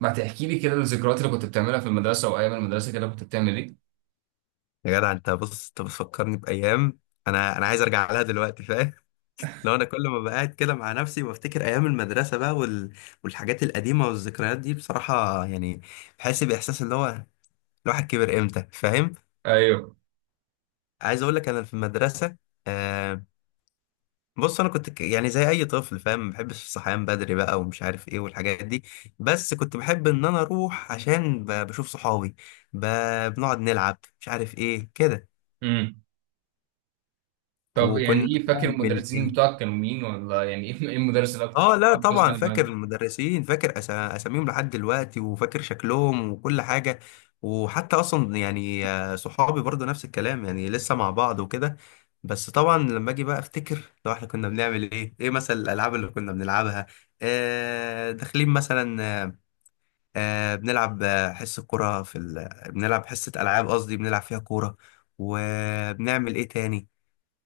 ما تحكي لي كده الذكريات اللي كنت بتعملها في المدرسة وأيام المدرسة كده كنت بتعمل إيه؟ يا جدع، انت بص، انت بتفكرني بايام. انا عايز ارجع لها دلوقتي، فاهم؟ لو انا كل ما بقعد كده مع نفسي بفتكر ايام المدرسه بقى والحاجات القديمه والذكريات دي بصراحه، يعني بحس باحساس اللي هو الواحد كبر امتى، فاهم. ايوه. عايز اقول لك، انا في المدرسه آه بص، انا كنت يعني زي اي طفل، فاهم، ما بحبش الصحيان بدري بقى ومش عارف ايه والحاجات دي. بس كنت بحب ان انا اروح عشان بشوف صحابي. ب... بنقعد نلعب مش عارف ايه كده. امم. طب يعني وكنا إيه، فاكر بنعمل المدرسين ايه. بتوعك كانوا مين، ولا يعني إيه، إيه المدرس اللي أكتر اه لا كنت طبعا بتسمع فاكر معاك؟ المدرسين، فاكر اساميهم لحد دلوقتي، وفاكر شكلهم وكل حاجه. وحتى اصلا يعني صحابي برضو نفس الكلام، يعني لسه مع بعض وكده. بس طبعا لما اجي بقى افتكر لو احنا كنا بنعمل ايه، ايه مثلا الالعاب اللي كنا بنلعبها. آه داخلين مثلا بنلعب حصه كوره في بنلعب حصه العاب، قصدي بنلعب فيها كوره. وبنعمل ايه تاني.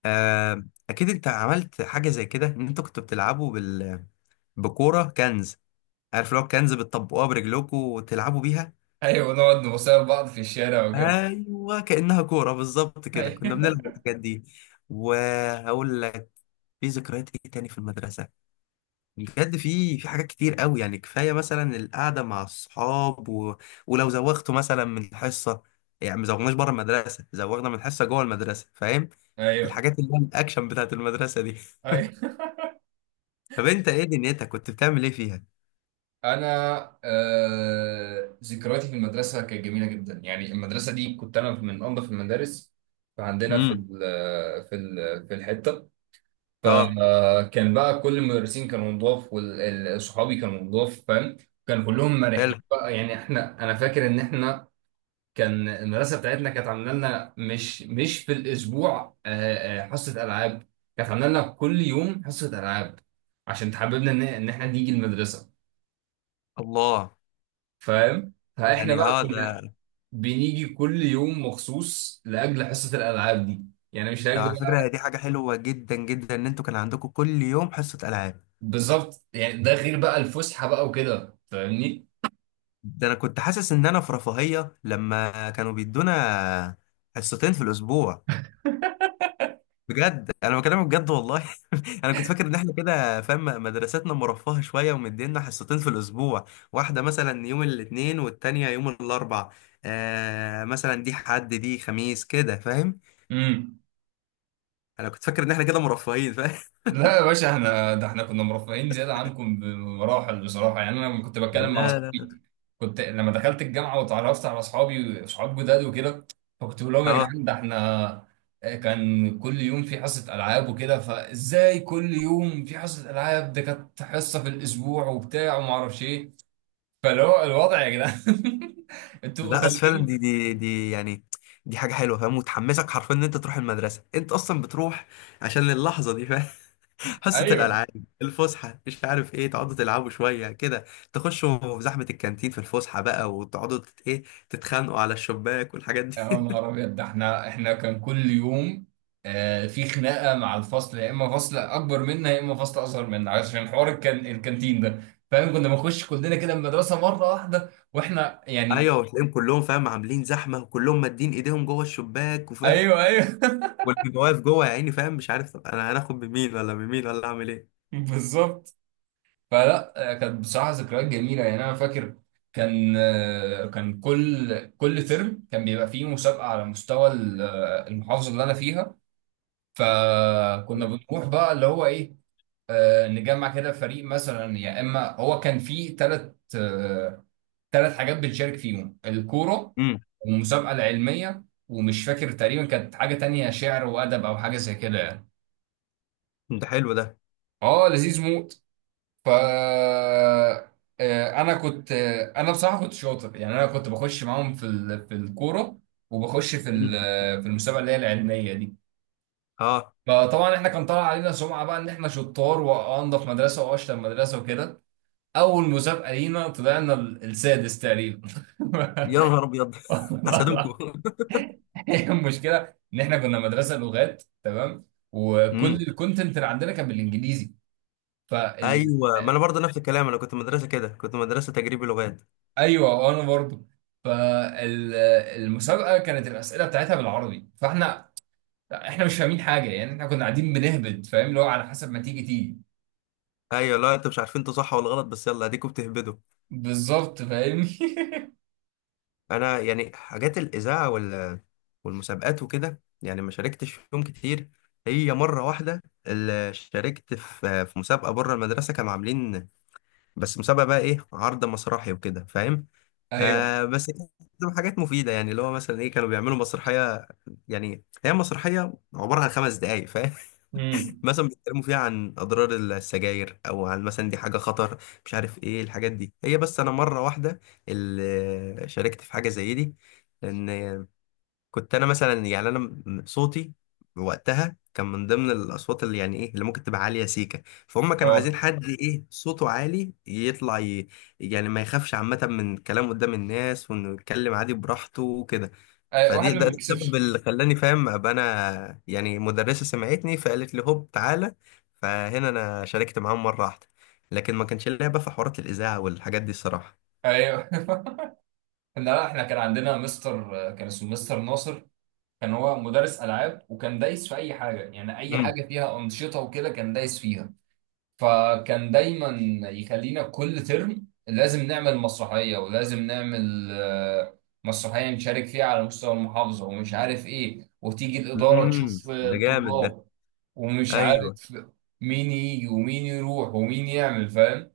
آه اكيد انت عملت حاجه زي كده، ان انتوا كنتوا بتلعبوا بكوره كنز. عارف لو كنز بتطبقوها برجلكم وتلعبوا بيها. أيوه، نقعد نبص لبعض في الشارع وكده. ايوه كانها كوره بالظبط كده كنا أيوه. بنلعب الحاجات دي. وهقول لك في ذكريات ايه تاني في المدرسه. بجد في حاجات كتير قوي، يعني كفايه مثلا القعده مع الصحاب ولو زوغتوا مثلا من الحصه. يعني ما زوغناش بره المدرسه، زوغنا من الحصه جوه المدرسه، فاهم. أيوه. الحاجات اللي هي الاكشن بتاعت المدرسه دي. أيوه. طب انت ايه دنيتك كنت بتعمل ايه فيها؟ أنا ذكرياتي في المدرسة كانت جميلة جدا، يعني المدرسة دي كنت أنا من أنظف المدارس. فعندنا في امم. ال في ال في الحتة، اه فكان بقى كل المدرسين كانوا نضاف، وصحابي كانوا نضاف، فاهم؟ كانوا كلهم حلو. مرحين بقى، يعني انا فاكر ان احنا كان المدرسه بتاعتنا كانت عامله لنا مش في الاسبوع حصه العاب، كانت عامله لنا كل يوم حصه العاب، عشان تحببنا ان احنا نيجي المدرسه، الله. فاهم؟ فاحنا يعني بقى اه. ده كنا بنيجي كل يوم مخصوص لاجل حصه الالعاب دي، يعني مش ده لاجل على بقى. فكرة، هي دي حاجة حلوة جدا جدا ان انتوا كان عندكم كل يوم حصة ألعاب. بالظبط، يعني ده غير بقى الفسحه بقى وكده، فاهمني؟ ده انا كنت حاسس ان انا في رفاهية لما كانوا بيدونا حصتين في الاسبوع. بجد انا بكلمك بجد والله. انا كنت فاكر ان احنا كده، فاهم، مدرستنا مرفهة شوية ومدينا حصتين في الاسبوع. واحدة مثلا يوم الاثنين والتانية يوم الاربع، آه مثلا دي حد دي خميس كده، فاهم. امم. انا كنت فاكر ان احنا كده مرفهين، فاهم. لا يا باشا، احنا ده احنا كنا مرفهين زياده عنكم بمراحل بصراحه، يعني انا لما كنت بتكلم مع لا لا لا. اصحابي، كنت لما دخلت الجامعه وتعرفت على اصحابي صحاب جداد وكده، فكنت بقول لهم يا اه جدعان ده احنا كان كل يوم في حصه العاب وكده، فازاي كل يوم في حصه العاب، ده كانت حصه في الاسبوع وبتاع وما اعرفش ايه، فاللي هو الوضع يا جدعان. انتوا لا، بس فعلا خليتوني. دي يعني دي حاجه حلوه، فاهم، وتحمسك حرفيا ان انت تروح المدرسه، انت اصلا بتروح عشان اللحظه دي، فاهم. حصه ايوه. الالعاب، الفسحه، مش عارف ايه، تقعدوا تلعبوا شويه كده، تخشوا في زحمه الكانتين في الفسحه بقى، وتقعدوا ايه، تتخانقوا على الشباك والحاجات يا دي. نهار ابيض، ده احنا كان كل يوم في خناقه مع الفصل، يا اما فصل اكبر منا يا اما فصل اصغر منا، عشان حوار الكانتين ده، فاهم؟ كنا بنخش كلنا كده المدرسه مره واحده واحنا يعني. ايوه وتلاقيهم كلهم، فاهم، عاملين زحمه وكلهم مادين ايديهم جوه الشباك، وفاهم، ايوه، ايوه. واللي واقف جوه يا عيني، فاهم، مش عارف طب انا هناخد بمين ولا بمين ولا اعمل ايه. بالظبط. فلا، كانت بصراحه ذكريات جميله، يعني انا فاكر كان كان كل ترم كان بيبقى فيه مسابقه على مستوى المحافظه اللي انا فيها، فكنا بنروح بقى اللي هو ايه، نجمع كده فريق مثلا، يا اما هو كان فيه ثلاث حاجات بنشارك فيهم: الكوره امم، والمسابقه العلميه، ومش فاكر، تقريبا كانت حاجه تانية شعر وادب او حاجه زي كده يعني. ده حلو ده. اه، لذيذ موت. ف انا كنت، انا بصراحه كنت شاطر، يعني انا كنت بخش معاهم في الكوره، وبخش مم. في المسابقه اللي هي العلميه دي، اه. فطبعا احنا كان طالع علينا سمعه بقى ان احنا شطار وانضف مدرسه واشطر مدرسه وكده. اول مسابقه لينا طلعنا السادس تقريبا. يا نهار ابيض. حسدوكوا. هي المشكله ان احنا كنا مدرسه لغات، تمام؟ وكل امم. الكونتنت اللي عندنا كان بالانجليزي، فال... ايوه ما انا برضه نفس الكلام، انا كنت مدرسه كده، كنت مدرسه تجريبي لغات. ايوه انا برضو. فالمسابقه كانت الاسئله بتاعتها بالعربي، فاحنا مش فاهمين حاجه، يعني احنا كنا قاعدين بنهبد، فاهم؟ اللي هو على حسب ما تيجي تيجي. ايوه لا انتوا مش عارفين انتوا صح ولا غلط، بس يلا اديكوا بتهبدوا. بالظبط فاهمني. انا يعني حاجات الاذاعه والمسابقات وكده، يعني ما شاركتش فيهم كتير. هي مره واحده اللي شاركت في مسابقه بره المدرسه كانوا عاملين، بس مسابقه بقى ايه، عرض مسرحي وكده، فاهم. ايوه. آه بس كانت حاجات مفيده، يعني اللي هو مثلا ايه، كانوا بيعملوا مسرحيه. يعني هي مسرحيه عباره عن 5 دقائق امم. مثلا، بيتكلموا فيها عن اضرار السجاير، او عن مثلا دي حاجه خطر، مش عارف ايه الحاجات دي، هي بس انا مره واحده اللي شاركت في حاجه زي دي. لان كنت انا مثلا، يعني انا صوتي وقتها كان من ضمن الاصوات اللي يعني ايه اللي ممكن تبقى عاليه سيكه، فهم كانوا عايزين اه. حد ايه صوته عالي يطلع يعني ما يخافش عامه من الكلام قدام الناس، وانه يتكلم عادي براحته وكده. أي-، واحد فدي ما ده السبب بيكسبش. اللي خلاني، فاهم، ابقى انا، يعني مدرسه سمعتني فقالت لي هوب تعالى. فهنا انا شاركت معاهم مره واحده. لكن ما كانش ليا بقى في حوارات الاذاعه والحاجات دي الصراحه. ايوه. لا، احنا كان عندنا مستر، كان اسمه مستر ناصر، كان هو مدرس العاب وكان دايس في اي حاجه، يعني اي امم. حاجه فيها انشطه وكده كان دايس فيها، فكان دايما يخلينا كل ترم لازم نعمل مسرحيه، ولازم نعمل مسرحيه نشارك فيها على مستوى المحافظه ومش عارف ايه، وتيجي الاداره تشوف ده جامد ده. الطلاب ومش ايوه. عارف مين يجي ومين يروح ومين يعمل، فاهم؟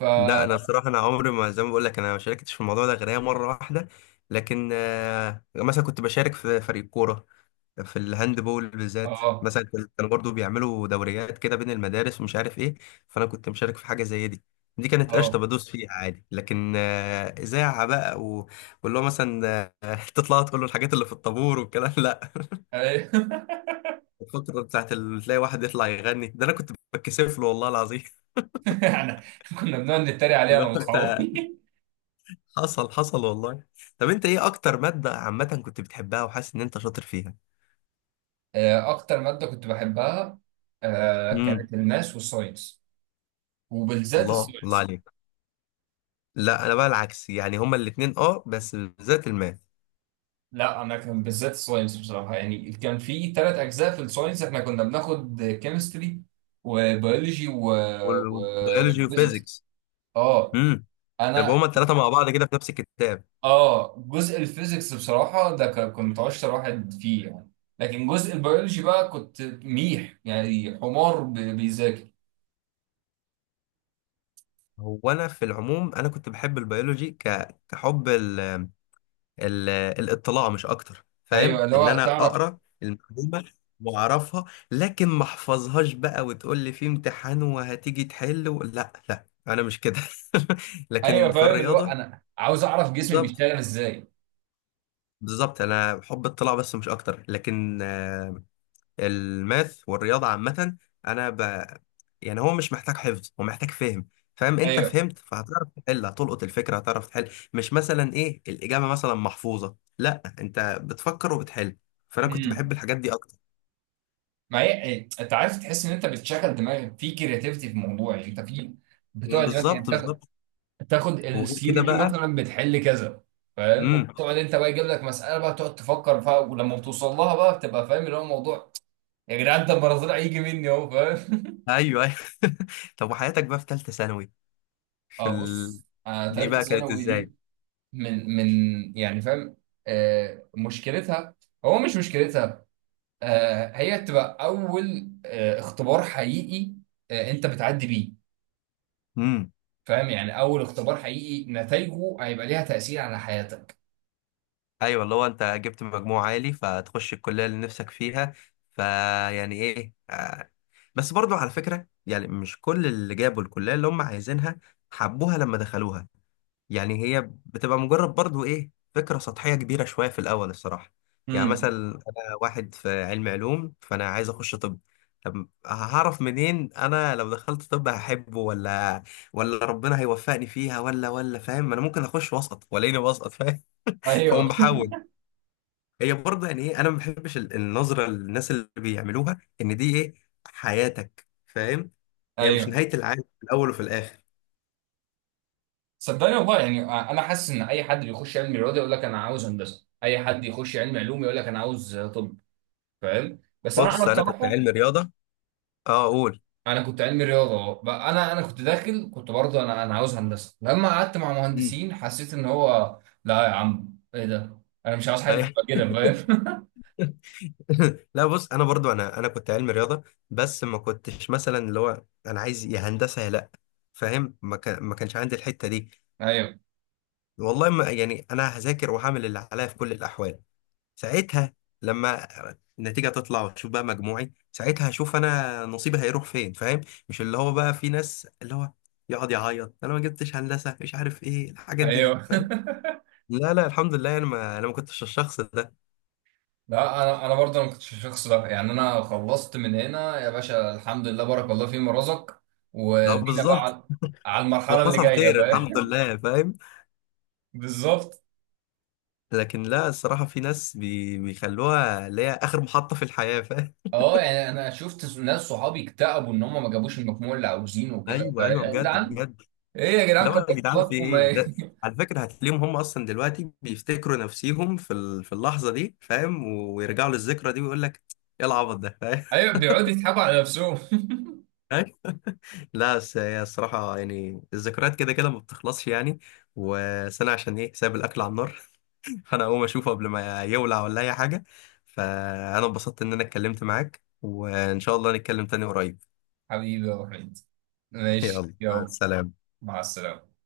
ف لا انا الصراحه انا عمري ما، زي ما بقول لك، انا ما شاركتش في الموضوع ده غير هي مره واحده. لكن مثلا كنت بشارك في فريق كوره في الهاند بول بالذات، اه. مثلا كانوا برضو بيعملوا دوريات كده بين المدارس ومش عارف ايه. فانا كنت مشارك في حاجه زي دي. دي كانت قشطه، اه. بدوس فيها عادي، لكن اذاعه بقى واللي هو مثلا تطلع تقول له الحاجات اللي في الطابور والكلام. لا أيوه. الفتره بتاعت تلاقي واحد يطلع يغني، ده انا كنت بتكسف له والله العظيم. يعني كنا بنقعد نتريق عليها اللي انا هو انت، واصحابي. حصل حصل والله. طب انت ايه اكتر مادة عامة كنت بتحبها وحاسس ان انت شاطر فيها؟ اكتر ماده كنت بحبها، امم. كانت الماس والساينس، وبالذات الله الله الساينس. عليك. لا انا بقى العكس، يعني هما الاتنين اه بس بالذات الماث لا، انا كان بالذات الساينس بصراحه، يعني كان في ثلاث اجزاء في الساينس، احنا كنا بناخد كيمستري وبيولوجي والبيولوجي وفيزيكس. وفيزيكس. اه. امم. يبقى هما انا التلاتة مع بعض كده في نفس الكتاب. اه جزء الفيزيكس بصراحه ده كنت اشطر واحد فيه يعني، لكن جزء البيولوجي بقى كنت ميح، يعني حمار بيذاكر. هو انا في العموم انا كنت بحب البيولوجي كحب ال- الاطلاع مش اكتر، ايوه، فاهم، اللي ان هو انا تعرف. اقرا المعلومه واعرفها، لكن ما احفظهاش بقى وتقول لي في امتحان وهتيجي تحل لا لا انا مش كده. لكن ايوه، في فاهم، اللي هو الرياضه انا عاوز اعرف جسمي بالظبط بيشتغل ازاي. بالظبط، انا بحب اطلاع بس مش اكتر، لكن الماث والرياضة عامة أنا ب... يعني هو مش محتاج حفظ، هو محتاج فهم، فاهم، أنت ايوه. فهمت فهتعرف تحل، هتلقط الفكرة هتعرف تحل، مش مثلا إيه الإجابة مثلا محفوظة، لا أنت بتفكر وبتحل. فأنا كنت بحب امم. الحاجات دي أكتر. ما هي إيه، انت عارف تحس ان انت بتشغل دماغك في كرياتيفيتي في الموضوع، يعني انت في مم، بتقعد مثلا بالظبط تاخد بالظبط. تاخد وغير كده الثيوري دي بقى. مثلا، بتحل كذا، فاهم؟ امم. وبتقعد انت بقى يجيب لك مساله بقى تقعد تفكر فيها، ولما بتوصل لها بقى بتبقى فاهم اللي هو الموضوع. يا جدعان ده المناظير هيجي مني اهو، فاهم؟ ايوه ايوه. طب وحياتك بقى في ثالثه ثانوي في اه بص، انا دي ثالثه بقى كانت ثانوي دي ازاي؟ من يعني فاهم، مشكلتها، هو مش مشكلتها، هي بتبقى اول اختبار حقيقي انت بتعدي بيه، فاهم؟ يعني اول اختبار حقيقي نتائجه هيبقى ليها تأثير على حياتك. ايوه اللي هو انت جبت مجموع عالي فتخش الكليه اللي نفسك فيها، فيعني ايه آه. بس برضو على فكره، يعني مش كل اللي جابوا الكليه اللي هم عايزينها حبوها لما دخلوها. يعني هي بتبقى مجرد برضو ايه، فكره سطحيه كبيره شويه في الاول الصراحه. يعني مثلا امم. انا واحد في علم علوم فانا عايز اخش طب. طب هعرف منين انا لو دخلت طب هحبه ولا ربنا هيوفقني فيها ولا فاهم؟ انا ممكن اخش وسط والاقيني وسط، فاهم. فاقوم ايوه. بحاول. هي برضه يعني ايه، انا ما بحبش النظره للناس اللي بيعملوها ان دي ايه، حياتك، فاهم. هي مش ايوه. نهايه العالم في الاول وفي الاخر. صدقني والله، يعني انا حاسس ان اي حد بيخش علم رياضه يقول لك انا عاوز هندسه، اي حد يخش علم علوم يقول لك انا عاوز طب، فاهم؟ بس انا بص انا كنت بصراحه علمي رياضه. اه قول. انا كنت علمي رياضه، أه. بقى انا كنت داخل، كنت برضه انا عاوز هندسه، لما قعدت مع مم. مهندسين حسيت ان هو لا يا عم، ايه ده، انا مش عاوز حد أي- يبقى كده، فاهم؟ لا بص انا برضو انا كنت علمي رياضه، بس ما كنتش مثلا اللي هو انا عايز يا هندسه يا لا، فاهم، ما كانش عندي الحته دي. ايوه، والله ما، يعني انا هذاكر وهعمل اللي عليا في كل الاحوال. ساعتها لما النتيجه تطلع وتشوف بقى مجموعي، ساعتها هشوف انا نصيبي هيروح فين، فاهم. مش اللي هو بقى في ناس اللي هو يقعد يعيط انا ما جبتش هندسه مش عارف ايه الحاجات دي، ايوه. فاهم. لا لا الحمد لله انا ما كنتش الشخص ده. لا انا برضه ما كنتش الشخص ده، يعني انا خلصت من هنا يا باشا، الحمد لله، بارك الله فيما رزق لا وبينا بقى بالظبط. على على المرحله اللي وحصل جايه، خير الحمد فاهم؟ لله، فاهم. بالظبط. لكن لا الصراحه في ناس بيخلوها اللي هي اخر محطه في الحياه، فاهم. اه يعني انا شفت ناس صحابي اكتئبوا ان هم ما جابوش المجموع اللي عاوزينه وكده، ايوه فايه ايوه يا بجد جدعان، بجد. ايه يا اللي جدعان، هو يا كبروا جدعان في دماغكم ايه ده. ايه. على فكره هتلاقيهم هم اصلا دلوقتي بيفتكروا نفسيهم في في اللحظه دي، فاهم، ويرجعوا للذكرى دي ويقول لك ايه العبط ده، فاهم. ايوه، بيقعدوا يضحكوا على نفسهم. لا بس هي الصراحه يعني الذكريات كده كده ما بتخلصش يعني. وسنه عشان ايه، سايب الاكل على النار، فانا اقوم اشوفه قبل ما يولع ولا اي حاجه. فانا انبسطت ان انا اتكلمت معاك، وان شاء الله نتكلم تاني قريب. حبيبي يا وحيد، ماشي، يلا مع يلا، السلامه. مع السلامه.